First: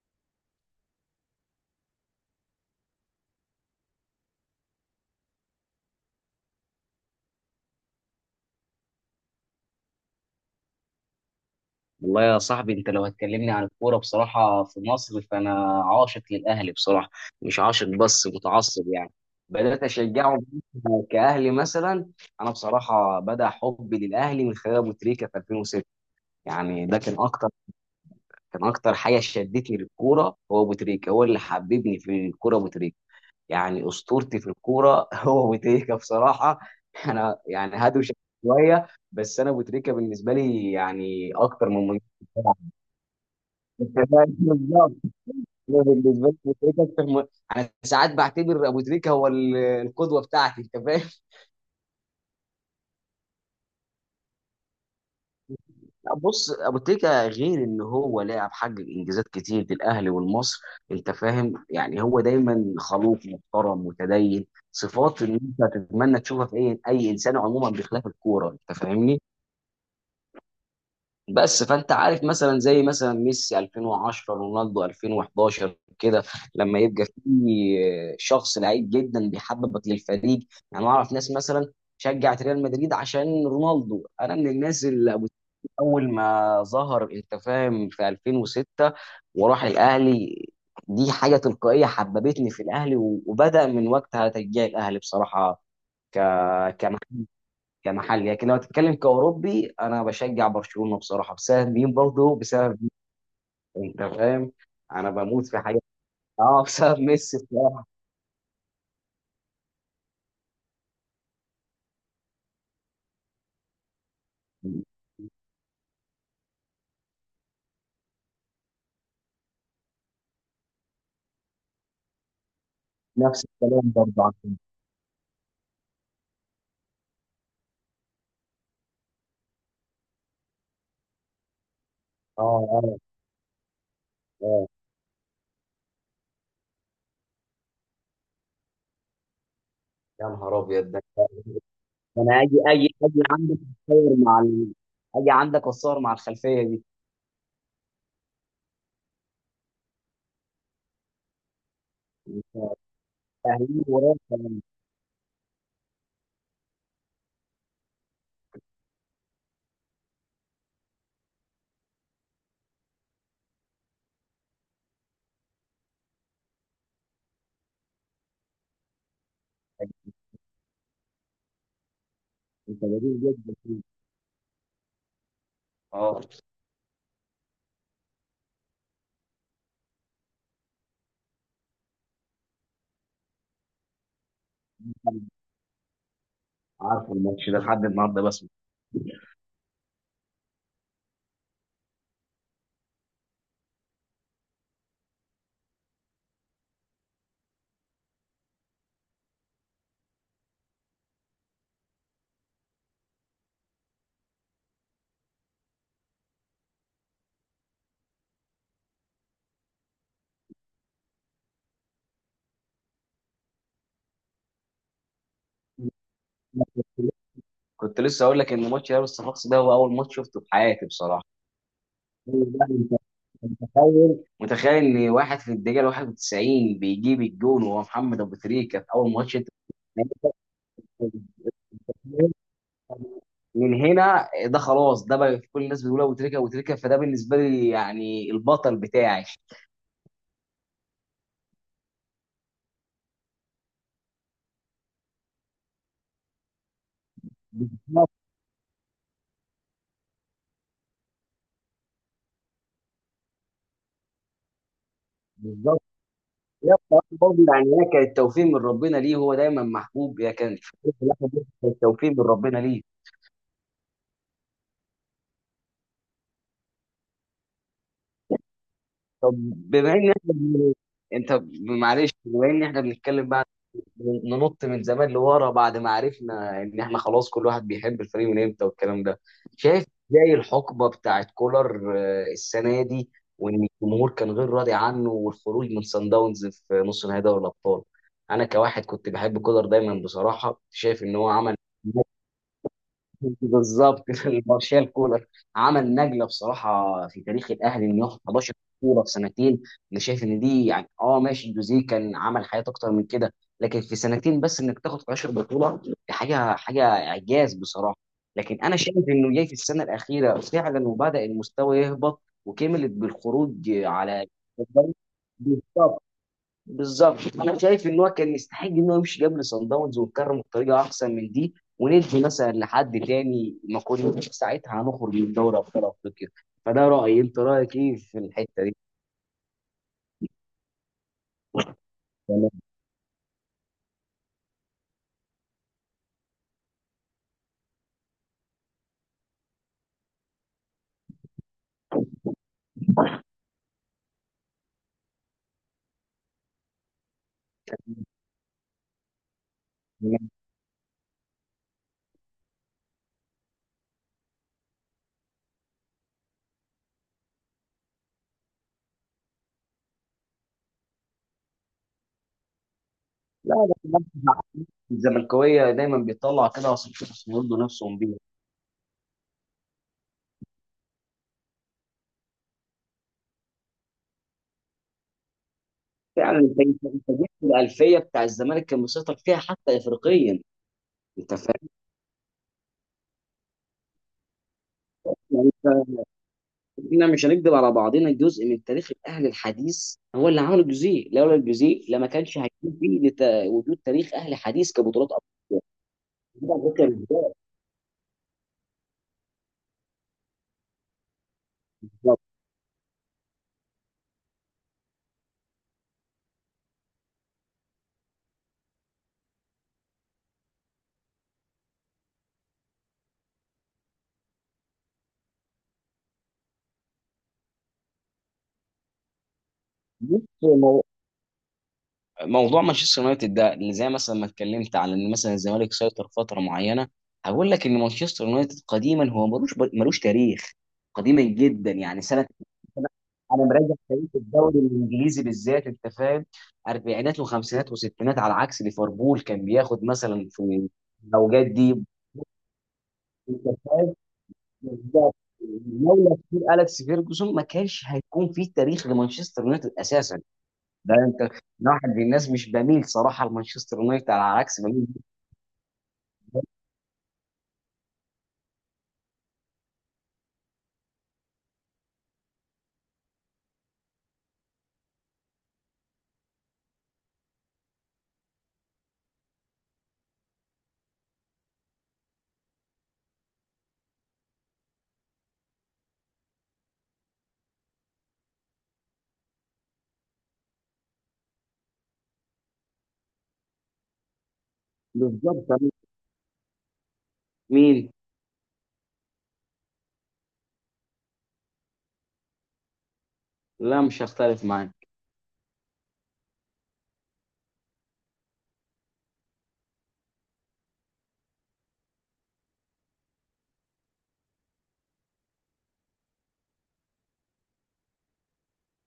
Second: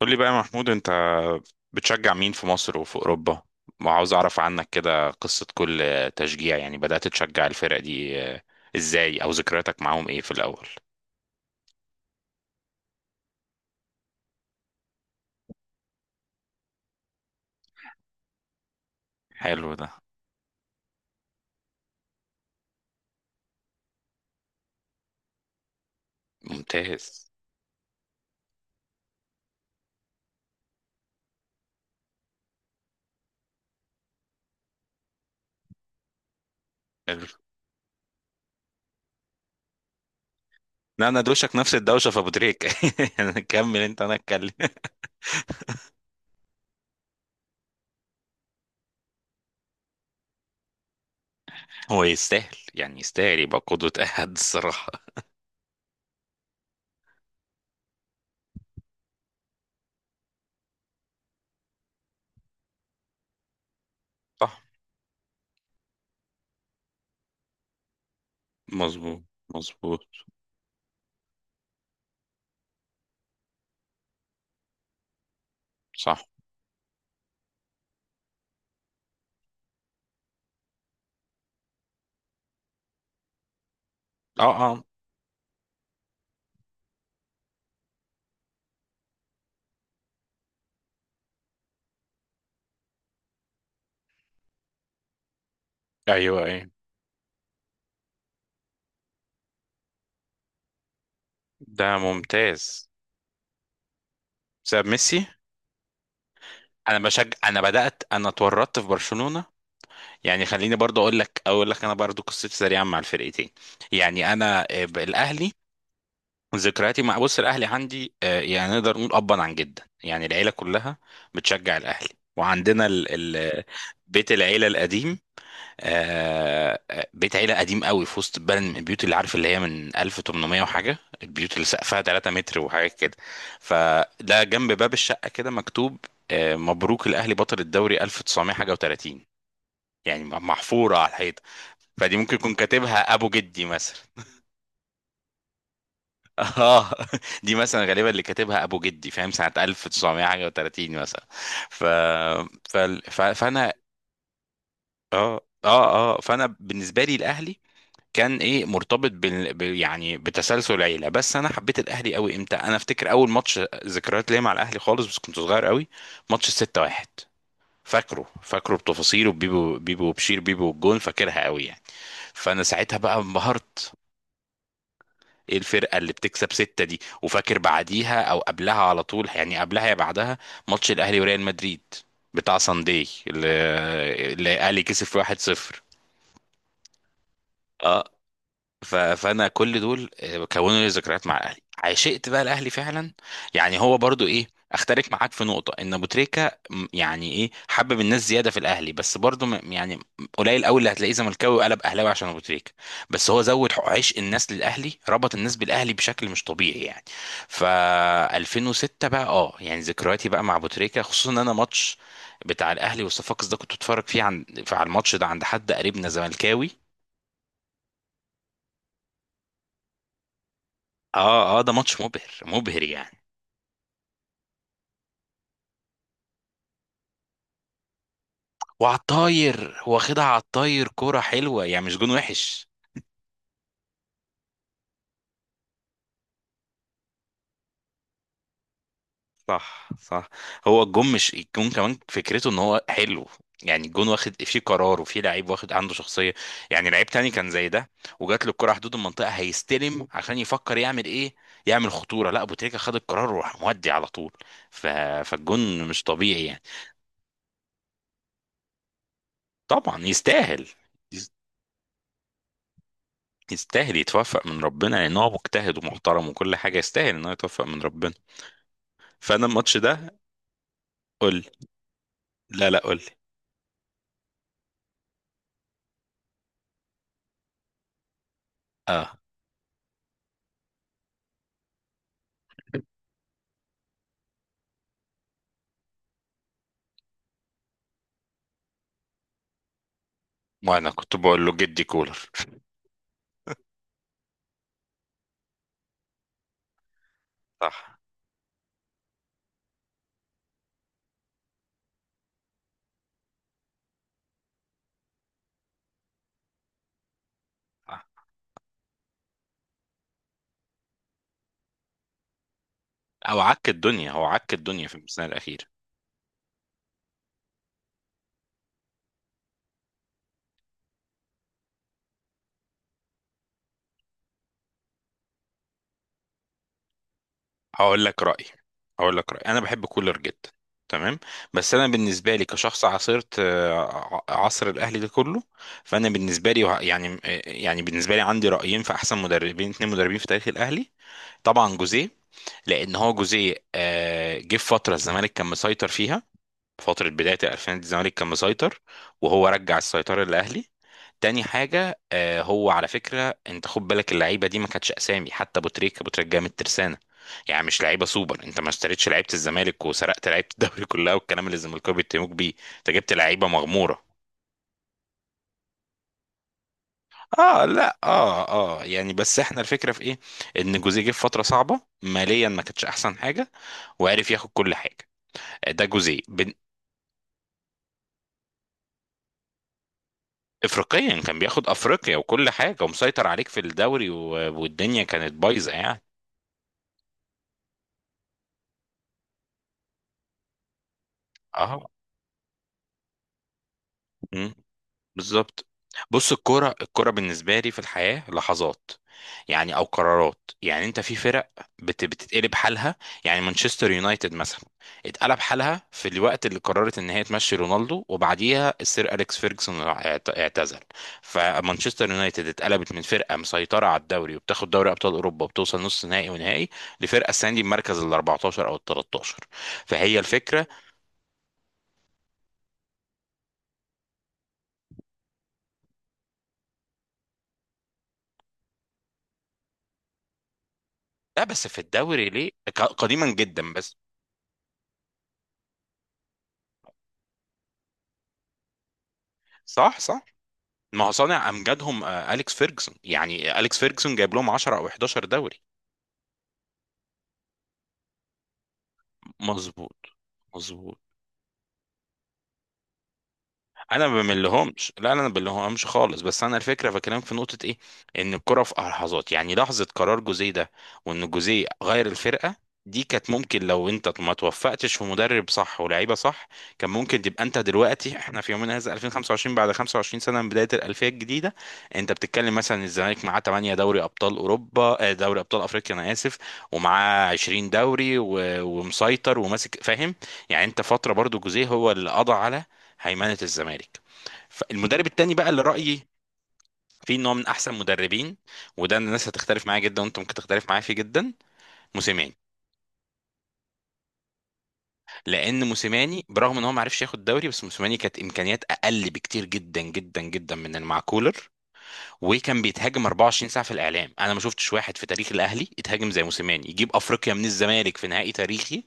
قول لي بقى يا محمود، انت بتشجع مين في مصر وفي اوروبا؟ وعاوز اعرف عنك كده قصة كل تشجيع. يعني بدأت تشجع الفرق دي ازاي، او ذكرياتك معاهم ايه في الاول؟ والله يا صاحبي، انت لو هتكلمني عن الكوره بصراحه في مصر، فانا عاشق للاهلي بصراحه، مش عاشق بس متعصب يعني. حلو بدات ده. اشجعه كاهلي مثلا. انا بصراحه بدا حبي للاهلي من خلال ابو تريكه في 2006. يعني ده كان ممتاز. اكتر كان اكتر حاجه شدتني للكوره، هو ابو تريكه، هو اللي حببني في الكوره ابو تريكه. يعني اسطورتي في الكوره هو ابو تريكه بصراحه. حلو. انا يعني هدوش شويه، بس انا ابو تريكه بالنسبه لي لا انا يعني دوشك اكتر نفس من الدوشة في ابو مجرد... تريك. كمل انت، انا تمام، اتكلم. بالظبط. انا بالنسبه لي ابو تريكه اكتر انا ساعات بعتبر ابو تريكه هو القدوه بتاعتي، انت فاهم؟ هو يستاهل، يعني يستاهل يبقى قدوة احد الصراحة. لا، بص، ابو تريكه غير ان هو لاعب حقق انجازات كتير للاهلي والمصر، انت فاهم، يعني هو دايما خلوق محترم متدين. صح. صفات ان انت تتمنى تشوفها في اي انسان عموما بخلاف الكوره، انت مظبوط، فاهمني؟ مظبوط. بس فانت عارف، مثلا زي مثلا ميسي 2010، رونالدو 2011 كده، صح. لما يبقى في شخص لعيب جدا بيحببك للفريق. يعني اعرف ناس مثلا شجعت ريال مدريد عشان رونالدو. انا من اه، اه. الناس اللي اول ما ظهر، انت فاهم، في 2006 وراح الاهلي، دي حاجه تلقائيه حببتني في الاهلي، و- وبدا من وقتها تشجيع الاهلي بصراحه. ك... ايوه، ايوه. كمحل. لكن لو هتتكلم كأوروبي، أنا بشجع برشلونة بصراحة بسبب ده مين؟ برضه ممتاز. بسبب مين؟ أنت فاهم؟ بسبب أنا ميسي. بموت في حاجة. أه، انا بسبب بشجع، ميسي انا بصراحة. بدأت انا اتورطت في برشلونة، يعني خليني برضو اقول لك انا برضو قصتي سريعا مع الفرقتين. يعني انا الاهلي، ذكرياتي مع بص الاهلي عندي، يعني نقدر نقول ابا عن جدا يعني العيله كلها بتشجع الاهلي. وعندنا ال نفس ال الكلام برضه بيت العيله القديم. بيت عيله قديم قوي في وسط البلد، من البيوت اللي عارف اللي هي من 1800 وحاجه، البيوت اللي سقفها 3 أه، متر أه، وحاجات كده. فده أه. جنب باب الشقه كده مكتوب مبروك الاهلي بطل الدوري 1900 حاجه و30، يعني يا نهار أبيض محفورة ده! على الحيطة. فدي ممكن أنا يكون أجي أجي كاتبها أجي ابو عندك جدي مثلا. أتصور مع أجي عندك أتصور مع الخلفية دي. اه. دي مثلا غالبا اللي كاتبها ابو جدي، فاهم، سنة 1900 حاجة و30 مثلا. ف... ف... ف... فانا أهلي وراك كمان. اه فانا بالنسبة لي الاهلي كان ايه، مرتبط يعني بتسلسل العيلة. بس انا حبيت الاهلي قوي امتى؟ انا افتكر اول ماتش ذكريات ليا مع الاهلي خالص، بس كنت صغير قوي، ماتش 6-1. فاكره بتفاصيله، بيبو وبشير بيبو والجون، فاكرها قوي يعني. فانا أنت ساعتها بقى جميل جدا. انبهرت. ايه الفرقه اللي أه، بتكسب ستة دي؟ وفاكر بعديها او قبلها على طول، يعني قبلها يا بعدها، ماتش الاهلي وريال مدريد بتاع سانداي اللي الاهلي كسب 1-0. عارف الماتش ده لحد النهاردة بسمع. ف- فانا كل دول كونوا لي ذكريات مع الاهلي، عشقت بقى الاهلي فعلا. يعني هو برضو ايه، اختلف معاك في نقطه، ان ابو تريكه يعني ايه، حبب الناس زياده في الاهلي، بس برضو يعني قليل قوي اللي هتلاقيه زملكاوي وقلب اهلاوي عشان ابو تريكه. بس هو زود عشق الناس للاهلي، ربط الناس بالاهلي بشكل مش طبيعي يعني. ف 2006 بقى اه، يعني ذكرياتي بقى مع ابو تريكه، خصوصا ان انا ماتش بتاع الاهلي والصفاقس ده كنت اتفرج فيه عن على الماتش ده عند حد قريبنا زملكاوي. كنت لسه أقول لك إن ماتش لابس الصفاقسي ده هو أول ماتش شفته في حياتي بصراحة. اه اه، ده ماتش مبهر لا، مبهر انت يعني. أنت متخيل، متخيل ان واحد في الدقيقه 91 بيجيب الجون وهو محمد ابو تريكه في وعلى اول ماتش، انت. الطاير، واخدها على الطاير، كوره حلوه يعني، مش جون وحش. من هنا ده خلاص، ده بقى كل الناس بتقول ابو تريكه، ابو تريكه. فده بالنسبه لي يعني البطل بتاعي. صح صح. هو الجون، مش الجون كمان، فكرته ان هو حلو. يعني الجون واخد فيه قرار، وفيه لعيب واخد عنده شخصيه. يعني لعيب تاني كان زي ده بالظبط، وجات له الكره حدود المنطقه، هيستلم عشان يفكر يعمل ايه، يعمل خطوره. لا، ابو تريكه خد القرار وراح مودي على طول. ف... بالظبط. فالجون مش طبيعي يعني. هي بصراحه برضه يعني هي كانت توفيق من ربنا ليه، هو دايما طبعا محبوب. هي كان يستاهل. كانت توفيق من ربنا ليه. يستاهل يتوفق من ربنا لان هو مجتهد ومحترم وكل حاجه، يستاهل ان هو يتوفق من ربنا. طب، فانا الماتش بما ان ده. احنا انت قول لي. معلش، بما ان لا لا، احنا قول لي. بنتكلم بقى، ننط من زمان لورا بعد ما عرفنا ان احنا خلاص كل واحد بيحب الفريق من امتى والكلام اه. ده. شايف ازاي الحقبه بتاعت كولر، السنه دي، وان الجمهور كان غير راضي عنه، والخروج من سان داونز في نص نهائي دوري الابطال؟ انا كواحد كنت بحب كولر دايما بصراحه، وانا شايف ان كنت هو بقول له عمل... جدي كولر. بالظبط. مارشال كولر. عمل نقله بصراحه في تاريخ الاهلي صح انه ياخد 11 كوره في سنتين. انا شايف ان دي يعني ماشي، الجوزيه كان عمل حاجات اكتر من كده، لكن في سنتين بس انك تاخد 11 بطوله دي حاجه اعجاز بصراحه. صح. لكن انا شايف انه جاي في السنه الاخيره فعلا وبدا المستوى يهبط، وكملت او عك بالخروج الدنيا، هو على... عك الدنيا في الموسم الاخير. بالظبط، انا شايف ان هو كان يستحق ان هو يمشي قبل سان داونز ويتكرم بطريقه احسن من دي، وندي مثلا لحد تاني ما كناش ساعتها هنخرج من دوري ابطال افريقيا. فده رايي، انت رايك ايه هقول في لك رايي، الحته دي؟ هقول لك رايي. انا بحب كولر جدا. تمام. بس انا بالنسبه لي تمام، كشخص عاصرت عصر الاهلي ده كله، فانا بالنسبه لي يعني يعني بالنسبه لي عندي رايين في احسن مدربين، اتنين مدربين في تاريخ الاهلي. طبعا جوزيه، لان هو جوزيه جه في فتره الزمالك كان مسيطر فيها، فتره بدايه الالفينات الزمالك كان مسيطر، وهو رجع السيطره تمام. للاهلي. تاني حاجه هو على فكره انت خد بالك، اللعيبه دي ما كانتش اسامي، حتى ابو تريكه، ابو تريكه جاي من الترسانه، يعني مش لعيبه سوبر. انت ما اشتريتش لعيبه الزمالك وسرقت لعيبه الدوري كلها، والكلام اللي الزمالكاوي بيتهموك بيه، انت جبت لعيبه لا، ده مغموره. كمان الزملكاويه دايما بيطلع كده عشان اه يرضوا لا نفسهم بيها. اه، اه يعني، بس احنا الفكره في ايه، ان جوزيه جه في فتره صعبه ماليا ما كانتش احسن حاجه، وعرف ياخد كل حاجه. ده جوزيه. فعلا، انت انت أنت جبت الالفيه بتاع الزمالك كان مسيطر فيها حتى افريقيا. افريقيا انت كان بياخد فاهم؟ افريقيا وكل حاجه، ومسيطر عليك في الدوري والدنيا كانت بايظه يعني، يعني. احنا مش هنكذب على بعضنا. جزء من تاريخ الاهل الحديث هو اللي عمل الجزيء، لولا اه، الجزيء لما كانش هيكون فيه وجود تاريخ اهل حديث كبطولات بالظبط. بص، الكوره، أبطال. الكوره بالنسبه لي في الحياه لحظات، يعني او قرارات. يعني انت في فرق بتتقلب حالها. يعني مانشستر يونايتد مثلا اتقلب حالها في الوقت اللي قررت ان هي تمشي رونالدو، وبعديها السير اليكس فيرجسون اعتزل. فمانشستر يونايتد اتقلبت من فرقه مسيطره على الدوري وبتاخد دوري ابطال اوروبا وبتوصل نص نهائي ونهائي، لفرقه السنه دي بمركز ال 14 او ال 13. فهي بص، الفكره. موضوع مانشستر يونايتد ده، اللي زي مثلا ما اتكلمت على ان مثلا الزمالك سيطر فتره معينه. هقول لك ان مانشستر يونايتد قديما هو ملوش تاريخ، قديما لا بس جدا في يعني سنه... الدوري ليه؟ انا قديما أنا جدا مراجع بس. تاريخ الدوري الانجليزي بالذات، انت فاهم، اربعينات وخمسينات وستينات، على عكس ليفربول كان بياخد صح صح، مثلا في ما هو الاوجات صانع دي، امجادهم اليكس فيرجسون، انت يعني اليكس فاهم. فيرجسون جايب لهم 10 او بالظبط. 11 دوري. لولا كتير اليكس فيرجسون ما كانش هيكون في تاريخ لمانشستر يونايتد مظبوط، اساسا. ده مظبوط. انت أنا واحد من الناس مش بميل صراحه لمانشستر انا يونايتد، ما على عكس بميل... بملهمش، لا انا ما بملهمش خالص، بس انا الفكره بكلمك في نقطه ايه، ان الكره في لحظات، يعني لحظه قرار جوزيه ده وان جوزيه غير الفرقه دي. كانت ممكن لو انت ما توفقتش في مدرب صح ولاعيبه صح، كان ممكن تبقى انت دلوقتي، احنا في يومنا هذا 2025، بعد 25 سنه من بدايه الالفيه الجديده، انت بتتكلم مثلا الزمالك معاه 8 دوري ابطال اوروبا، دوري ابطال افريقيا، انا اسف، ومعاه 20 دوري ومسيطر وماسك، فاهم يعني. انت فتره برضو جوزيه هو اللي قضى على هيمنه الزمالك. فالمدرب التاني بالظبط، بقى اللي بميل رايي فيه ان هو من احسن مين؟ مدربين، وده الناس هتختلف معايا جدا، وانت ممكن تختلف معايا فيه جدا، موسيماني. لا، مش هختلف معاك. لان موسيماني برغم ان هو ما عرفش ياخد دوري، بس موسيماني كانت امكانيات اقل بكتير جدا جدا جدا من المعكولر، وكان بيتهاجم 24 ساعه في الاعلام. انا ما شفتش واحد في تاريخ الاهلي يتهاجم زي موسيماني، يجيب افريقيا من الزمالك في نهائي تاريخي،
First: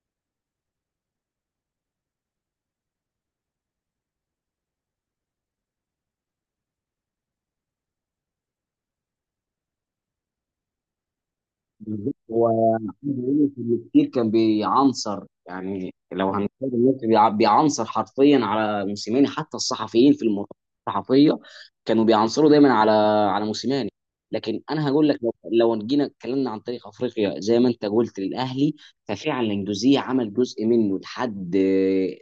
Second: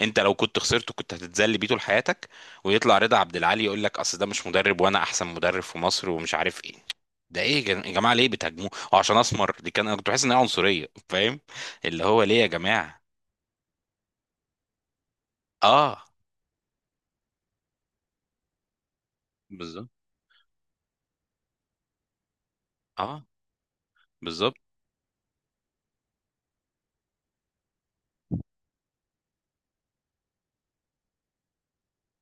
انت لو كنت خسرته كنت هتتذل بيه طول حياتك، ويطلع رضا عبد العال يقول لك اصل ده مش مدرب وانا احسن مدرب في مصر ومش عارف ايه. ده ايه يا يا جماعه، ليه بتهاجموه؟ هو عشان اسمر دي كان، انا كنت بحس ان هي عنصريه، فاهم. اللي بالظبط. هو ليه يا هو جماعه. عايز اقول لك انه كتير كان بيعنصر، يعني اه، لو هنتكلم دلوقتي بيعنصر حرفيا على موسيماني، حتى بالظبط. الصحفيين في المؤتمرات الصحفيه كانوا بيعنصروا دايما على اه، على موسيماني. بالظبط. لكن انا هقول لك، لو جينا اتكلمنا عن تاريخ افريقيا زي ما انت قلت للاهلي، ففعلا جوزيه عمل جزء منه لحد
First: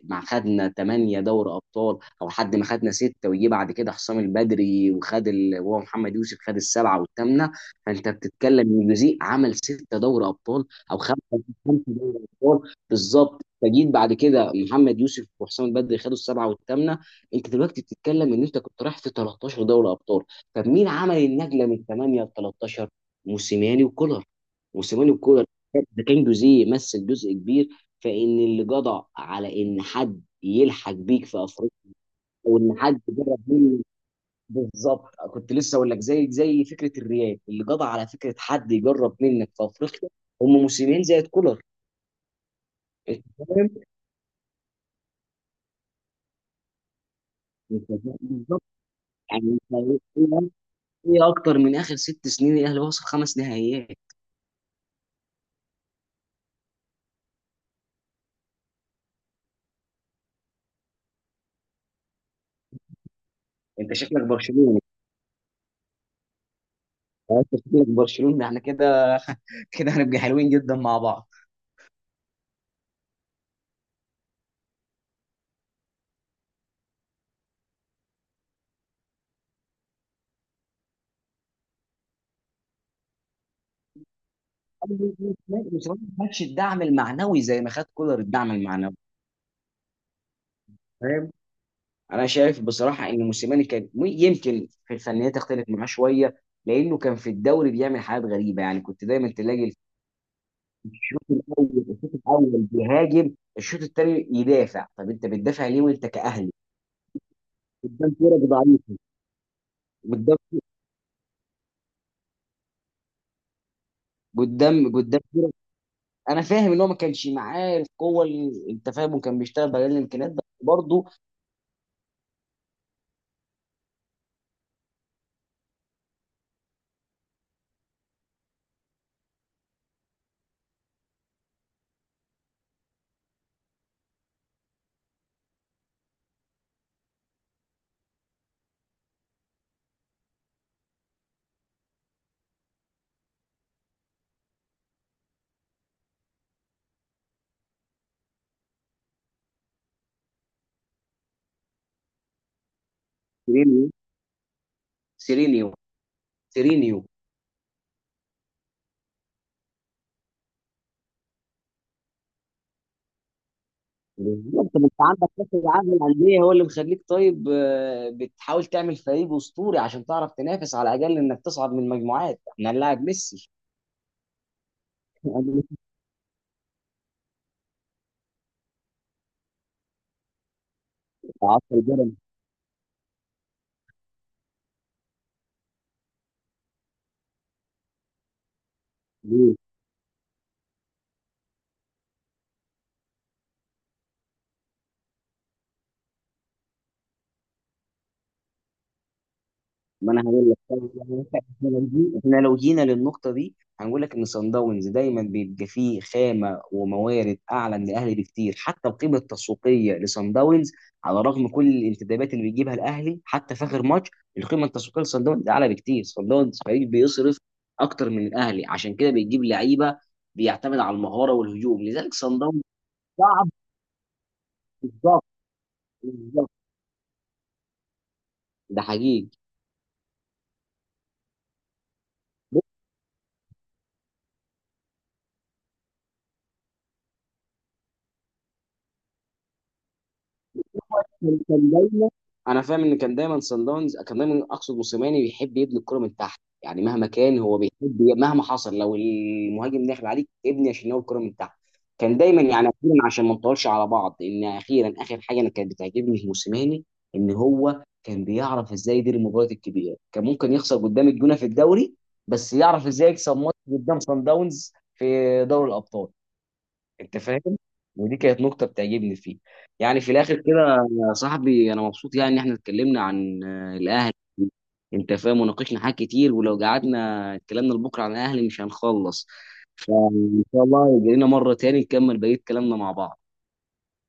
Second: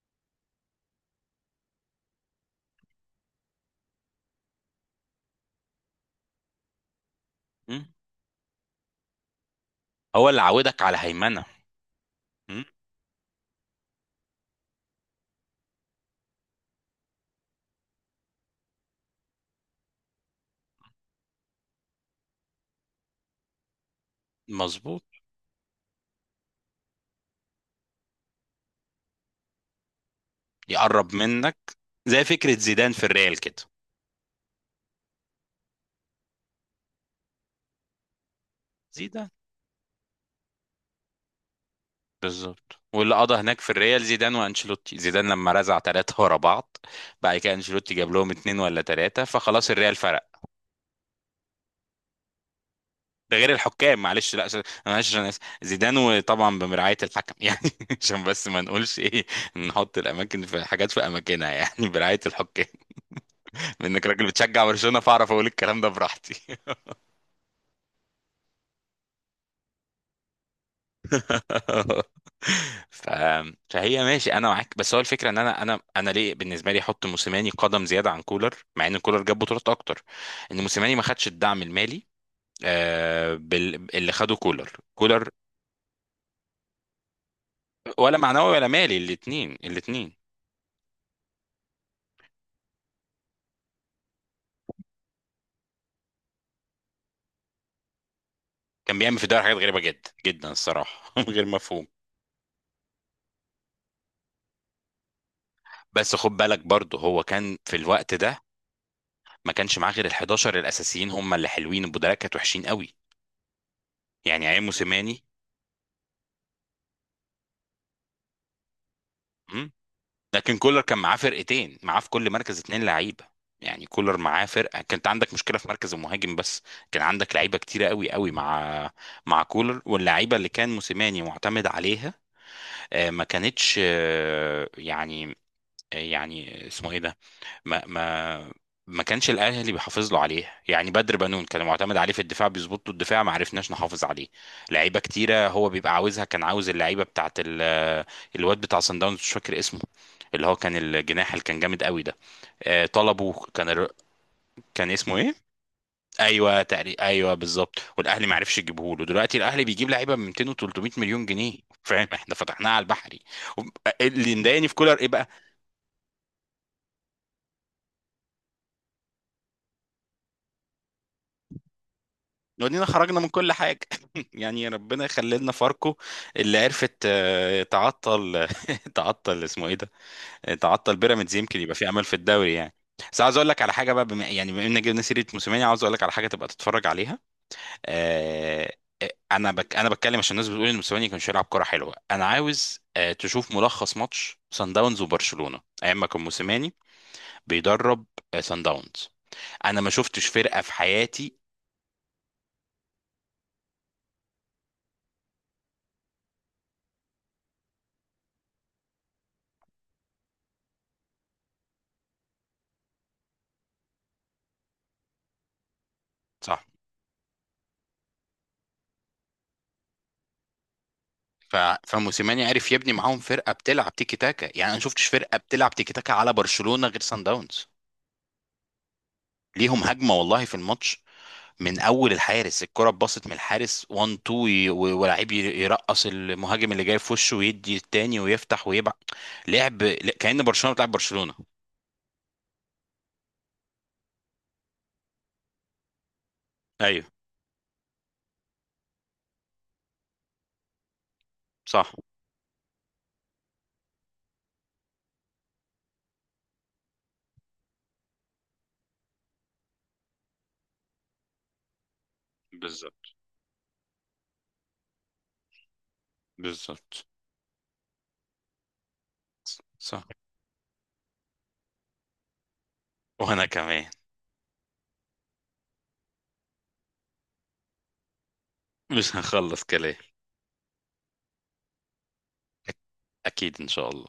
ما خدنا 8 دوري ابطال، او لحد ما خدنا سته، ويجي بعد كده حسام البدري وخد وهو محمد يوسف خد السبعه والثامنه. مم. فانت بتتكلم ان جوزيه عمل ستة دوري هو اللي ابطال، عودك على او خمسه هيمنه. خمسه دوري مم. ابطال بالظبط، فجيت بعد كده محمد يوسف وحسام البدري خدوا السبعه والثامنه. انت دلوقتي بتتكلم ان انت كنت رايح في 13 دوري ابطال، طب مين عمل النقله من 8 ل 13؟ موسيماني وكولر، مظبوط. موسيماني وكولر. ده كان جوزيه يمثل جزء كبير، فان اللي جدع على ان حد يلحق يقرب بيك في منك، افريقيا، زي فكره او ان زيدان حد في جرب الريال كده. منه. بالظبط، كنت لسه اقول لك، زي فكره الريال اللي قضى على فكره حد يجرب زيدان. منك في افريقيا. هم موسمين زي كولر. بالظبط، واللي انت قضى هناك في فاهم الريال زيدان وانشيلوتي. زيدان لما رزع ثلاثة ورا بعض، بعد كده أنت انشيلوتي جاب فاهم، لهم اتنين بالظبط. ولا ثلاثة، يعني فخلاص الريال انت فرق. ايه؟ اكتر من اخر 6 سنين الاهلي وصل ده خمس غير نهائيات. الحكام، معلش لا انا معلش انا اسف، زيدان وطبعا بمرعاية الحكم يعني، عشان بس ما نقولش ايه، نحط الاماكن في حاجات في اماكنها، يعني برعاية الحكام انت بانك شكلك راجل بتشجع برشلوني، برشلونة، فاعرف اقول الكلام ده براحتي. انت شكلك برشلوني، احنا كده، كده هنبقى حلوين جدا مع بعض. ف... فهي ماشي انا معاك، بس هو الفكره ان انا ليه بالنسبه لي احط موسيماني قدم زياده عن كولر، مع ان كولر جاب بطولات اكتر. ان موسيماني ما خدش الدعم المالي اللي خده كولر. بس هو ما خدش الدعم المعنوي زي ما خد ولا كولر معنوي الدعم ولا المعنوي. مالي، الاثنين، الاثنين. انا شايف بصراحه ان موسيماني كان يمكن في الفنيات تختلف معاه شويه، لانه كان في الدوري بيعمل حاجات غريبه، يعني كان كنت بيعمل في دايما الدوري حاجات تلاقي غريبه جدا جدا الصراحه الشوط غير الاول، مفهوم. الشوط الاول بيهاجم الشوط الثاني يدافع، طب انت بتدافع ليه وانت بس خد كاهلي بالك برضه هو كان في قدام الوقت فرق ده ضعيف؟ ما كانش معاه غير ال قدام، 11 الاساسيين، هم اللي حلوين، البدلاء كانت وحشين قوي. يعني عين قدام، قدام. موسيماني. انا فاهم ان هو ما كانش معاه القوه اللي انت فاهمه، كان بيشتغل بقليل الامكانيات بس لكن كولر كان برضه. معاه فرقتين، معاه في كل مركز اتنين لعيبه. يعني كولر معاه فرقه كانت عندك مشكله في مركز المهاجم بس، كان عندك لعيبه كتيره قوي قوي مع مع كولر. واللعيبه اللي كان موسيماني معتمد عليها ما كانتش يعني آه، يعني اسمه ايه ده ما ما ما كانش الاهلي بيحافظ له عليه. يعني بدر بنون كان معتمد عليه في الدفاع، بيظبط له الدفاع، ما عرفناش نحافظ عليه. لعيبه كتيره هو بيبقى عاوزها، كان عاوز اللعيبه الواد بتاع صن داونز، مش فاكر اسمه، اللي هو كان الجناح اللي كان جامد قوي ده، طلبه كان سيرينيو، كان اسمه ايه؟ سيرينيو، ايوه تقريبا، سيرينيو، ايوه بالظبط. والاهلي ما عرفش يجيبه له. دلوقتي الاهلي بيجيب لعيبه ب 200 و 300 مليون جنيه. فاهم، احنا فتحناها على البحري. وب- اللي مضايقني بالظبط. في ما كولر انت ايه بقى؟ عندك كاس العالم للانديه هو اللي مخليك، طيب، بتحاول تعمل فريق اسطوري عشان تعرف تنافس على الاقل انك تصعد من المجموعات. احنا ودينا هنلاعب خرجنا من ميسي. كل حاجة. يعني ربنا يخلي لنا فاركو اللي عرفت تعطل تعطل، اسمه ايه ده، تعطل بيراميدز، يمكن عصر يبقى في امل في البيراميدز. الدوري يعني. بس عاوز اقول لك على حاجه بقى، بما يعني بما ان جبنا سيره موسيماني، عاوز اقول لك على حاجه تبقى تتفرج عليها. آه، انا بتكلم عشان الناس بتقول ان موسيماني كانش يلعب كره حلوه. انا عاوز تشوف ملخص ماتش سان داونز وبرشلونه ايام ما كان موسيماني بيدرب سان داونز. انا ما ما انا شفتش هقول لك، فرقه في حياتي. احنا لو جينا إحنا لو جينا للنقطه دي، هنقول لك ان صن داونز دايما بيبقى فيه خامه وموارد اعلى من الاهلي بكتير. حتى القيمه التسويقيه لصن داونز، على رغم كل الانتدابات اللي بيجيبها الاهلي حتى في اخر ماتش، القيمه التسويقيه لصن داونز اعلى بكتير. صن داونز صح. فريق بيصرف اكتر من الاهلي عشان كده بيجيب لعيبه، بيعتمد على المهاره ف... والهجوم، لذلك صن فموسيماني داونز عرف يبني معاهم صعب. فرقه بتلعب تيكي تاكا، يعني انا ما شفتش بالظبط، فرقه بتلعب تيكي تاكا على بالظبط، برشلونه غير سان داونز. ده ليهم هجمه والله في الماتش، من اول الحارس حقيقي. الكره اتباصت من الحارس 1 2 ولاعيب يرقص المهاجم اللي جاي في وشه ويدي التاني ويفتح ويبع، لعب كأن برشلونه بتلعب برشلونه. انا فاهم ان كان دايما سان داونز، كان دايما اقصد موسيماني، بيحب يبني الكره من تحت، يعني ايوه. مهما كان هو بيحب مهما حصل لو المهاجم داخل عليك ابني يا شناوي الكره من تحت. صح. كان دايما، يعني أخيراً عشان ما نطولش على بعض، ان اخيرا اخر حاجه انا كانت بتعجبني في موسيماني، ان هو كان بيعرف ازاي يدير المباريات الكبيره. كان ممكن يخسر قدام الجونه في الدوري بس يعرف ازاي بالظبط، يكسب ماتش قدام سان داونز في دوري الابطال، بالظبط. انت فاهم. ودي كانت نقطه بتعجبني فيه. يعني صح. في الاخر كده يا صاحبي، انا مبسوط يعني ان احنا اتكلمنا عن وانا كمان. الاهلي، انت فاهم، وناقشنا حاجات كتير، ولو قعدنا اتكلمنا لبكره عن الاهلي مش مش هنخلص. هنخلص كلام. فان شاء الله يجي لنا مره تاني نكمل بقيه أك- كلامنا مع بعض. اكيد ان شاء الله.